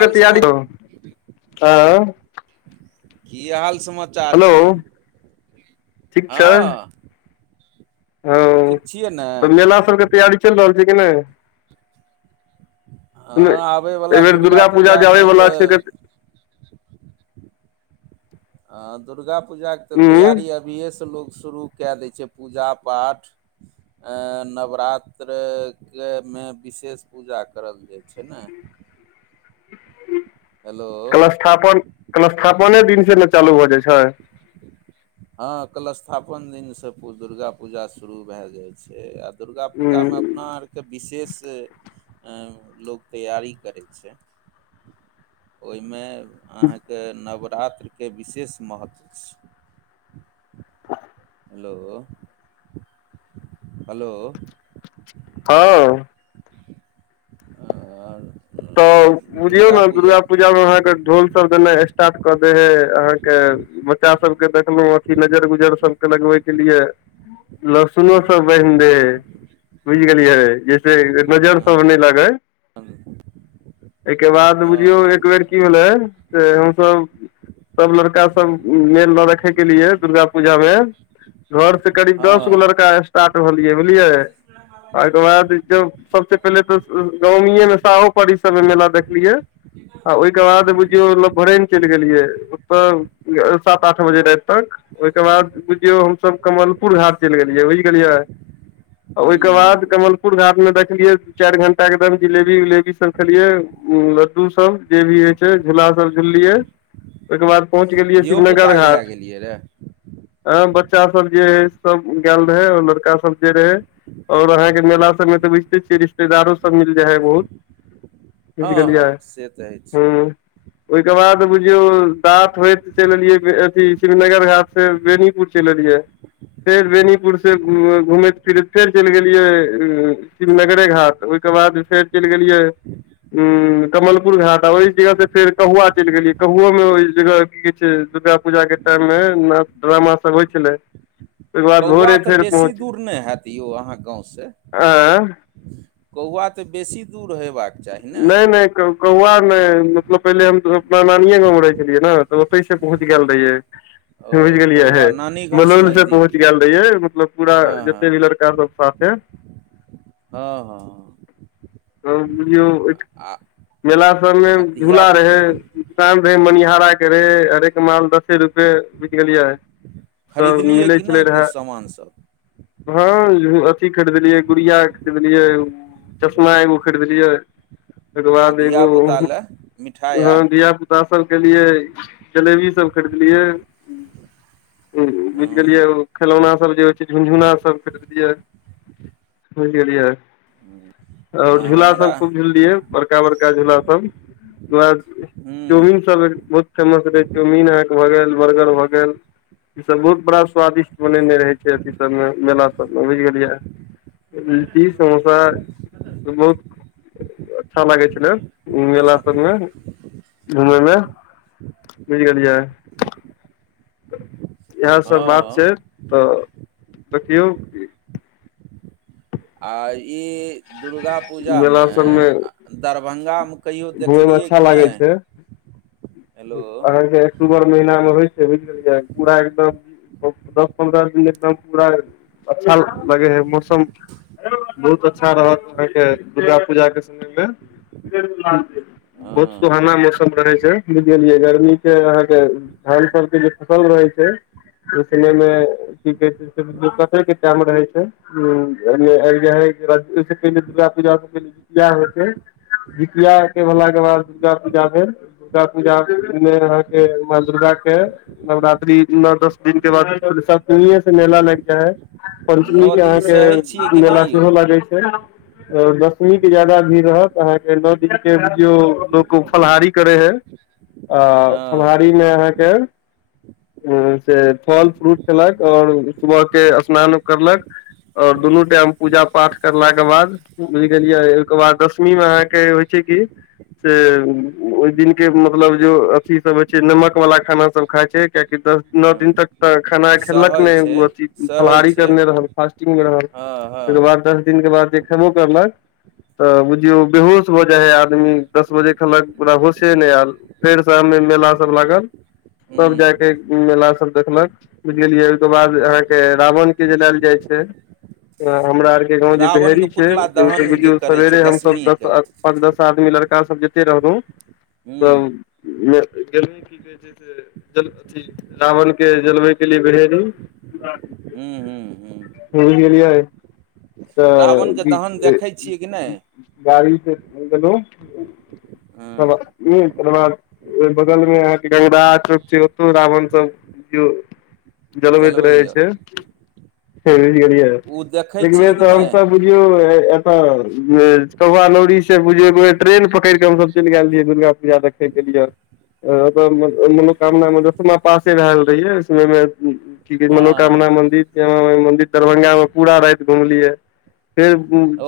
हाल कते समा आदि हौ ऐं की हाल समाचार छै ठीक छै हँ हँ ठीक छियै ने तऽ मेला सभके तैयारी चलि रहल छै कि नहि सुन हँ एहि आबयवला बेेर दुर्गा पूजा जे पूजामे अबयवला छै से तऽ त ह दुर्गा पूजाके तऽ उंम्म तैयारी अभियेसे शुरू कै दैछै पुजा पाठ अं नवरात्र के मे विशेष पूजा करल जाइ छै ने हेलो कलशथापन कलशथापने दिन से चालू भ जाई छै हँ कलशथापन दिनसँ दुर्गा पूजा शुरू भए जाइ छै दुर्गापूजामे उंम्म अपना आरके विशेष अं लोक तैयारी करैत छै ओई मे अहां के नव रात्रके विशेष महत्व छै हेलो हेलो हँ आर तऽ बुझियौ ने दुर्गा पूजामे अहाँके ढोलसभ देनाइ स्टार्ट कऽ देै हय अहाँके बच्चा सभ के देखलहुं अथि नजर गुजर सबके लगबै के लिए लहसुनो सब बान्हि देहै बुझि गेलियै जैसे नजरसभ नहि लागै एहिके बाद हँ बुझियौ एक बेेर की भेलै से हमसब सब लड़का सब मेल न रखेके लिए दुर्गा पूजामे घर से करीब दस गो हँ लड़का स्टार्ट भेलियै बुझलियै एहिके बाद ज सबसे पहिले तऽ नवमी ये बरी समय मे मेला देखलियै त ओहि के ह बाद चलि गेलियै ओ सात आठ बजे रात तक ओहिके बाद बुझियौ हमसब कमल पुल घाट चलि गेलियै बुझि गेलियै ओहिके ह बाद कमलपुर घाट मे देखलियै दू चार घंटादम जिलेबी उलेबी सब खेलिये उ लड्डू सब जे भी होय छै झूला सब झूलिये ओहिके बाद पहुँच गेलियै शिवनगर धियोपुताके लए घाट गेलियै रे अ बच्चा सब जे हे सब ग रहे और लड़का सब जे रहे ओर अहाँके मेला सभमे तऽ बुझिते छियै रिश्तेदारोसब मिल जाइ है बहुत बुझि हाँ गेलियै हाँ से तऽ अइछ हूँ ओहिके बाद बुझियो दत होइत चलि एलए अथ श्रवनगर हाट से बेनीपुर चलि एलियै के फेर बेनीपुर से हँ घुमैत फिरैत फेर चलि गेलियै शिवनगरे घाट ओके बाद फेर चल गेलियै उ कमलपुर घाट आ ओहि जगह से फेर कौआ चलि गेलियै कौओ मे ओहि जगह की कहै छै दुर्गा पूजा के टाइम मे ना ड्रामा सब होइ छलै ओहिके बाद कौआ भोरे तऽ फेर बेसी पहुँच दूर नहि हैत यौ अहाँके गाँवसे आँ कौआ तऽ बेसी दूर हयबाक नहि नहि कौआ मतलब पहिले हम अपना नानीए गाँवमे रहै छलियै ने तऽ ओतहि से पहुँच गेल रहियै ओ बुझ गेलियै हे कौआ नानी गाँवसँ मनोन से नजदीक पहुँच यए गेल रहियै मतलब पूरा हँ हँ जते भी लड़का सब साथे हाँ हाँ बुझलियौ मेला सबमे आ झूला रहे धियापुता तबे मनि ड़ा के रे हरेक माल दसे रूपे बुझ गेलियै सब खरीदलियै मिलै कि नहि कुछ सामानसब हाँ अथी खरीदलियै गुड़िया खरीदलियै ना एगो खरीदलियै ओ आ बाद एगो धियापुता लए मिठाइ ह आर धिया पुता सब केलिय जलेबी सब खरीदलियै ह्म्म बुझि गेलियै हँ ओ खेलौनासब जे होइ छै झुनझुनासब खरीदलियै बुझ गैलियै आ ओर हमरा झूलाासब खूब झुनलियै बड़का बड़का झूलासब ओ हूँ चाउमीनसब बहुत फेमस रहै चाउमीन अहाँके भऽ गेल बर्गर भऽ गेल ईसब बहुत बड़ा स्वादिष्ट बनेने रहै छै अथ सबमे मेला सबमे बुझि गेलै लिट्टी समोसा त बहुत अच्छा लागै छलै मेला पीछाँ सबमे घुमयमे बुझ गेलियै इएहसब बात छै हँ तऽ देखियौ कि आ ई दुर्गा मेला पूजामे सबमे दरभंगा घुमय मे अच्छा लागै छै हेलो अहाँके अक्टूबर महीना मे होइ छै बुझ गेलियै पूरा एकदम दस पन्द्रह दिन एकदम पूरा अच्छा लगे है मौसम बहुत अच्छा रहत अहाँके दुर्गा पूजाके समयमे बहुत हँ सुहाना मौसम रहे छै बुझ गेलियै गर्मी के अहाँ के धान सबर के जे फसल रहै [unintelligible] सुनय मे की कहै छै क के टाइम रहे छै आबि जा हय दुर्गा पूजा किया होइ छै ये भेलाके बाद दुर्गा पूजा भेल दुर्गा पूजामे अहाँके माँ दुर्गाके नवरात्रि नौ दस दिन के बाद सप्तमीये से मेला लागि जाय पञ्चमी नओ के दिन सहै छियै अहाँके कि मेला नहि यौ सेहो लागैत छै दसवीं के ज्यादा भीड़ रहत अहाँके न जो लोगो फलहारी करे हैय आ हँ फलाहारीमे अहाँके ह से फल फ्रूट खेलक आओर सुबह के स्नान करलक और दुनू टाइम पूजा पाठ करलाक के बाद बुझि गेलियै ओहिके बाद दशमी मे अहाँके होइ छै की से ओहि दिन के मतलब जो अथी सब होइ छै नमक वाला खाना सब खााय छै कियाकि दस नओ हँ दिन तक तऽ खेनाइ खेलक सहै छै नहि अथी सहै फलाहारी छै करने रहल फास्टिंग मे रहल हँ हँ तहिके बाद हँ दस दिनक बाद देखेबो करलक तऽ बुझियौ बेहोश भऽ जाइ हय आदमी दस बजे कहलक ओकरा होशे नहि आयल फेरसँ शाम मेला सब लागल हू तब [inaudible] जाके मेला सब देखलक बुझि गेलियै ओहिके बाद अहाँके रावण के जलायल जाइ छै ह हमरा आरके गाँव जे रावणके बहेरी छै पुतला दहन जे बुझियौ करै छै सबेरे हम सब दस दशमीके पाँच दस आदमी लड़ का सब जते रहलहु त हूँ गेलहु की कहै छै से रावण के जलबै के लिए बेर एलु हूँ हूँ हूँ [unintelligible] गेलियै रावणके तऽ दहन देखै छियै कि नहि गाड़ीसँ गेलौं हब हँ ई त [unintelligible] बगलमे गंगराह चौक छै ओतौ रावण सब बुझियौ जलबैत रहै जलबैया छै बुझि गेलियै ओ देखै एक छियै कि तऽ नहि हमसब बुझियौ एतय चौवा लौड़ी से बुझियौ एक बेर ट्रेन पकड़ि के हमसभ चलि गेल रहियै दुर्गा पूजा देख ल य [unintelligible] अत मनोकामना म दसमा पासे भेएल रहियैय की कहै छै मनोकामना हँ मन्दिर श्यामा माइ मन्दिर दरभङ्ंगामे पूरा राति घुमलियै फेर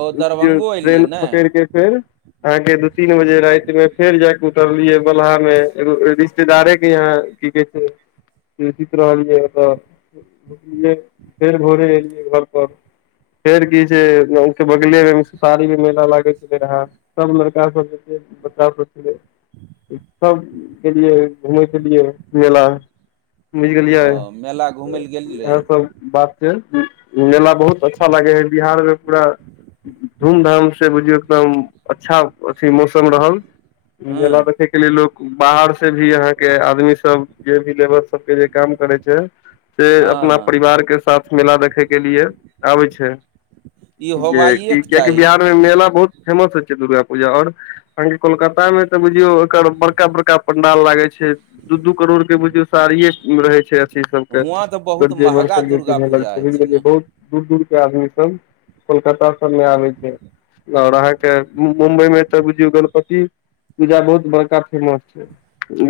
ओ जे दरभंगो एलियै ट्रेन ने पकड़ि के फेर अहाँके दू तीन बजे राति में फेर जायक उतरलियै बलहा मे एगो रिश्तेदारे के यहाँ की कहै छै इसी तरह एलियै फेर भोरे एलियै घर पर फेर की छै के बगले मे सु साारी मे मेला लागैत छले रहे सब लड़का सब बताब सै सब गेलियै घूमैय के लिए मेला बुझि गेलियै ओ मेला घूमय लए गेल इएह रही सब बात छै मेला बहुत अच्छा अच्छा लगे है बिहार मे पूरा धूमधामसँ बुझियौ एकदम अच्छा अथि मौसम रहल हँ मेला देखे के लिए लोक बाहर से भी यहाँके आदमी सब जे भी लेबर सबके जे काम करै छै से हँ अपना हँ परिवार के साथ मेला देखे के लिए आबै छै ई जे क होबाइएके कियाकि चाही बिहारमे मेला बहुत फेमस होय छैे दुर्गा पूजा और कोलकाता मे ते बुझियो एकर बड़का बड़का पंडाल लागै छै दू दू करोड़ के बुझिऔ साड़िये रहै छै अच्छा सब हुआँ तऽ के बहुत जेबर महगा सब दुर्गा भए पूजा होइ छै बुझै ने बहुत दूर दूर के आदमी सब कोलकाता सब मे आबे छै आओर अहाँके मुम्बइमे तऽ बुझियौ गणपति पूजा बहुत बड़का फेमस छै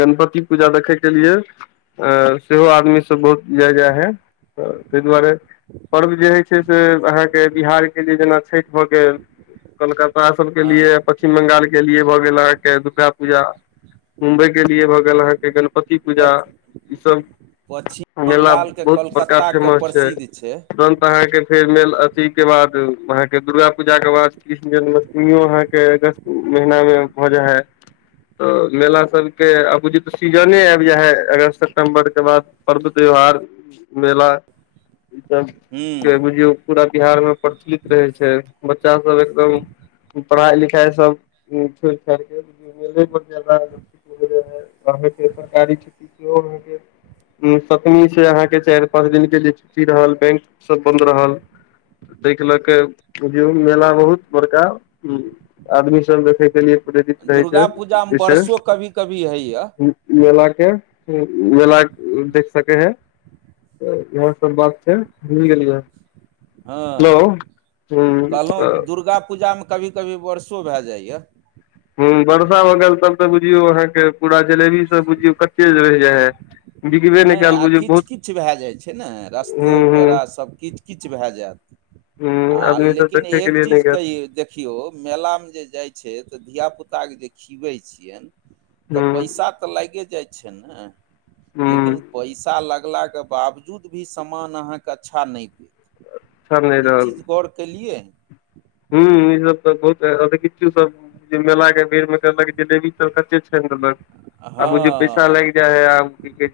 गणपति पूजा देखैय के लिए अ सेहो आदमी सब बहुत जाय जाय है त ताहि दुआरे पर्व जे होइ छै से अहाँके बिहारके लिए जेना छइठ भऽ गेल कलकत्ता सबके हँ लिए पश्चिम बंगालके लिए भऽ गेल अहाँके दुर्गा पूजा मुम्बइके लिए भऽ गेल अहाँके गणपति पूजा पच ईसब पश्चिम मेला बंगालके बहुत बड़का कोलकाताके फेमस छै प्रसिद्ध तुरन्त अहाँके फेर मेल अथीके बाद अहाँके दुर्गा पूजाके बाद कृष्ण जन्माष्टमियो अहाँके अगस्त महिनामे भ जाई है तऽ मेला सबके आबू जे तऽ सीजने आबि जाय है अगस्त सितम्बर के बाद पर्व त्यौहार मेला [inaudible] ई सब हूँ के बुझियौ पूरा बिहार मे प्रचलित रहै छै बच्चा सब एकदम पढ़ाई लिखाई सब छोड़ छाड़ के मेजा है सरकारी क्ष वहके सतमीसे अहाँके चार पाँच दिन जे छुट्टी रहल बैंकसब बन्द रहल ताहिके लऽ कऽ बुझियौ मेला बहुत बड़का ह्म आदमी सब देखैके लिए प्रेरित रहै छै दुर्गा पूजामे विशेष वर्षो कभी कभी होइए मेला मेला देख सकै हैय सब बात छै भुल गेलियै हेलो हाँ हूँ तऽ कहलहुँ दुर्गा पूजामे कभी कभी वर्षो भए जाइए हाँ वर्षा भऽ गेल तब तऽ बुझियौ अहाँके पूरा जलेबी सब बुझियौ कते रहि जाइ हइ नहि आ किच किछ भए जाइ छै ने रस्तो हूँ हूँ पेड़ासब किच किच भए जायत हूँ आ आदमी सब लेकिन देखे के एक लिए नहि चीज गेल कहियौ देखियौ मेलामे जे जाइ छै धियापुताके जे खिबै छियनि हूँ तऽ पैसा तऽ लागे जाइ छै ने हूँ लेकिन पैसा लगलाक के बावजूद भी समान अहाँके अच्छा नहि देत सब ई चीज गौर केलियै ह ई सब तऽ बहुत अ किछु सब मेला के भीड़ मे कहलक जिलेबी [unintelligible] छै मतल आब मुे पैसा हँ लागि जाय है आ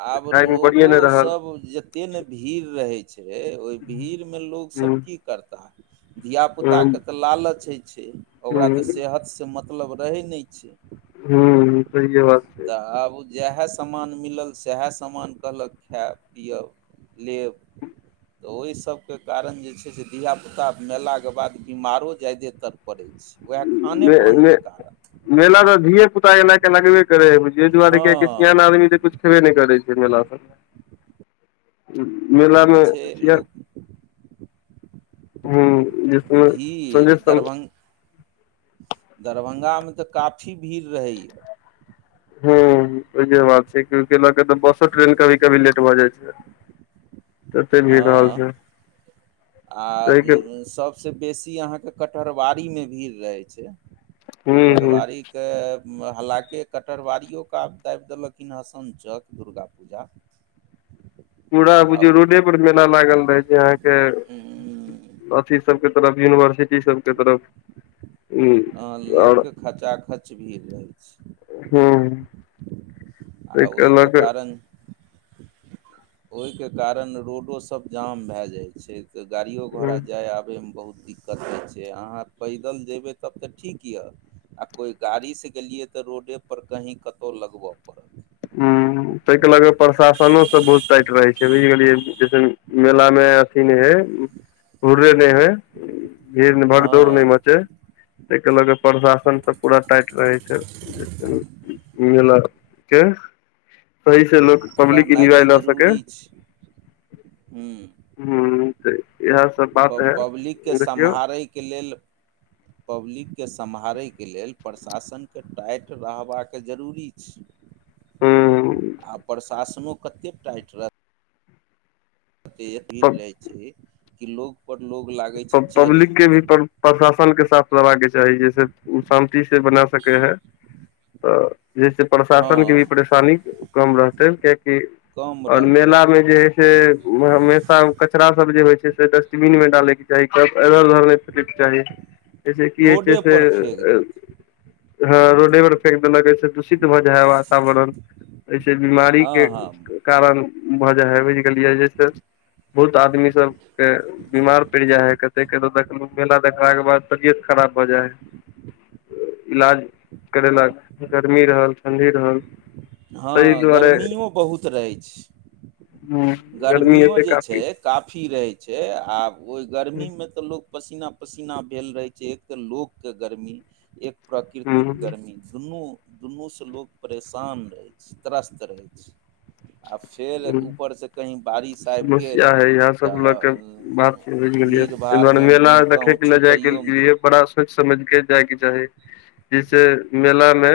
आब लोगो सब जते ने भीड़ रहै छै ओहि भीड़ मे लोग लोक सब हूँ की करता हूँ धियापुताके तऽ लालच होइ छै ओकरा तऽ हूँ सेहतसे मतलब रहै नहि छै हू सहए बात छै तऽ आब जएह समान मिलल सएह समान कहलक खायब पीयब लेब तऽ ओहिसबके कारण जे छै से धियापुता मेलाके बाद बीमारो जायदेतर पड़ै छै उएह खाने पानके कारण ए के लगबे करे है दुआरे हँ सियान आदमी तऽ कुछ खेबे नहि करै छै मेला से आब मेलामे जे छै छ लोक ह्म जसमे भीड़ संगे दरभं दरभंगामे तऽ काफी भीड़ रहैए हूँ इहे बात भ जा छै हू आ ताहिके सबसे बेसी अहाँके कटहरबारीमे भीड़ रहै छै हूँ हूँ कटहरबारीके हलाकि कटहरवारियो क आ दाबि देलखिन हसन चौक दुर्गा पूजा [inaudible] [unintelligible] चूड़ा आ बुज ओ रोडे लागल रह छै अहाँके उम्म, अथी सबके तरफ यूनिवर्सिटी सबके तरफ हूँ हाँ आओर लोकके खचा खच भीड़ रहै छै हूँ आ ताहिके लऽ ओहिके के कारण ओहिके कारण रोडो सब जाम भए जाइ छै तऽ गाड़ियो घोड़ा हूँ जाय आबे मे बहुत दिक्कत नहि छै अहाँ पैदल जयबै तब तऽ ठीक यए आ कोइ गाड़ीसँ गेलियै तऽ रोडेपर कहीँ कतहु लगब पड़त ह तइके लऽ कऽ प्रशाासनो सब बहुत टाइट रहै छै बुझि गेलियै जैसे मेला मे अथी नहि हैय हुरे नहि हैय भीड़ भगदौड़ नहि हँ मचै ताहिके लऽ कऽ प्रशासन सब पूरा टाइट रहै छै मिलल के सही से लोक पब्लिक रहनाइ इन्जॉय तऽ ल सकेै जरूरी छै ह हू तऽ इएह सब प बात है पब्लिककेँ देखियौ सम्हारयके लेल पब्लिककेँ सम्हारैके लेल प्रशासनके टाइट रहबाक जरूरी छै हूं आ प्रशासनो कतेक टाइट रह बतयती रहै छैे कि लोग पर लोग लागै छै चढ़ि पब्लिकके भी जेतै प्रशासन के साथ देबाके चाही जैसे ओ शान्ति से बना सकै है [inaudible] तऽ जैसे हँ प्रशासन के भी परेशानी कम रहतै कियकि कम और रहतै मेला मे जे से हमेशा कचरा सब जे होइ छै डस्टबिन मे डालैके चाही क इधर उधर नहि फेकैके चाही जयस की होइ छै रोडे से पर फेेक देत ह रोडे पर फेेक देलक चित भऽ जाइ हैय वातावरण एहि से बीमारी हँ के हँ कारण भऽ जाइ हइ बुझि गेलियै जेस बहुत आदमी सबके पड़ जाइ है कते क देख मेला देखलाके बाद तबियत खराब भऽ जाय हैय इलाज करेलाक गर्मी रहल ठण्ढी रहल हँ ताहि दुआरे गर्मीओ बहुत रहै छै गर्मी गर्मीयो एते जे छै काफी काफी रहैत छै आब ओहि ह गर्मीमे तऽ लोक पसीना पसीना भेल रहै छै एक तऽ लोक के गर्मी एक प्राकृतिक ह गर्मी दुनू दुनूसँ लोक परेशान रहै छै त्रस्त रहै छै आ फेर ऊपर से समस्या हैय इएह सब लऽके बात बुझ तऽ गेलियै भीड़ तइ दुआरे मेला भाड़मे कहूँ देखेके जायके छुपैयोमे दिक्कत लिए बड़ा सोच समझ के जायके चाही जैेसे मेला मे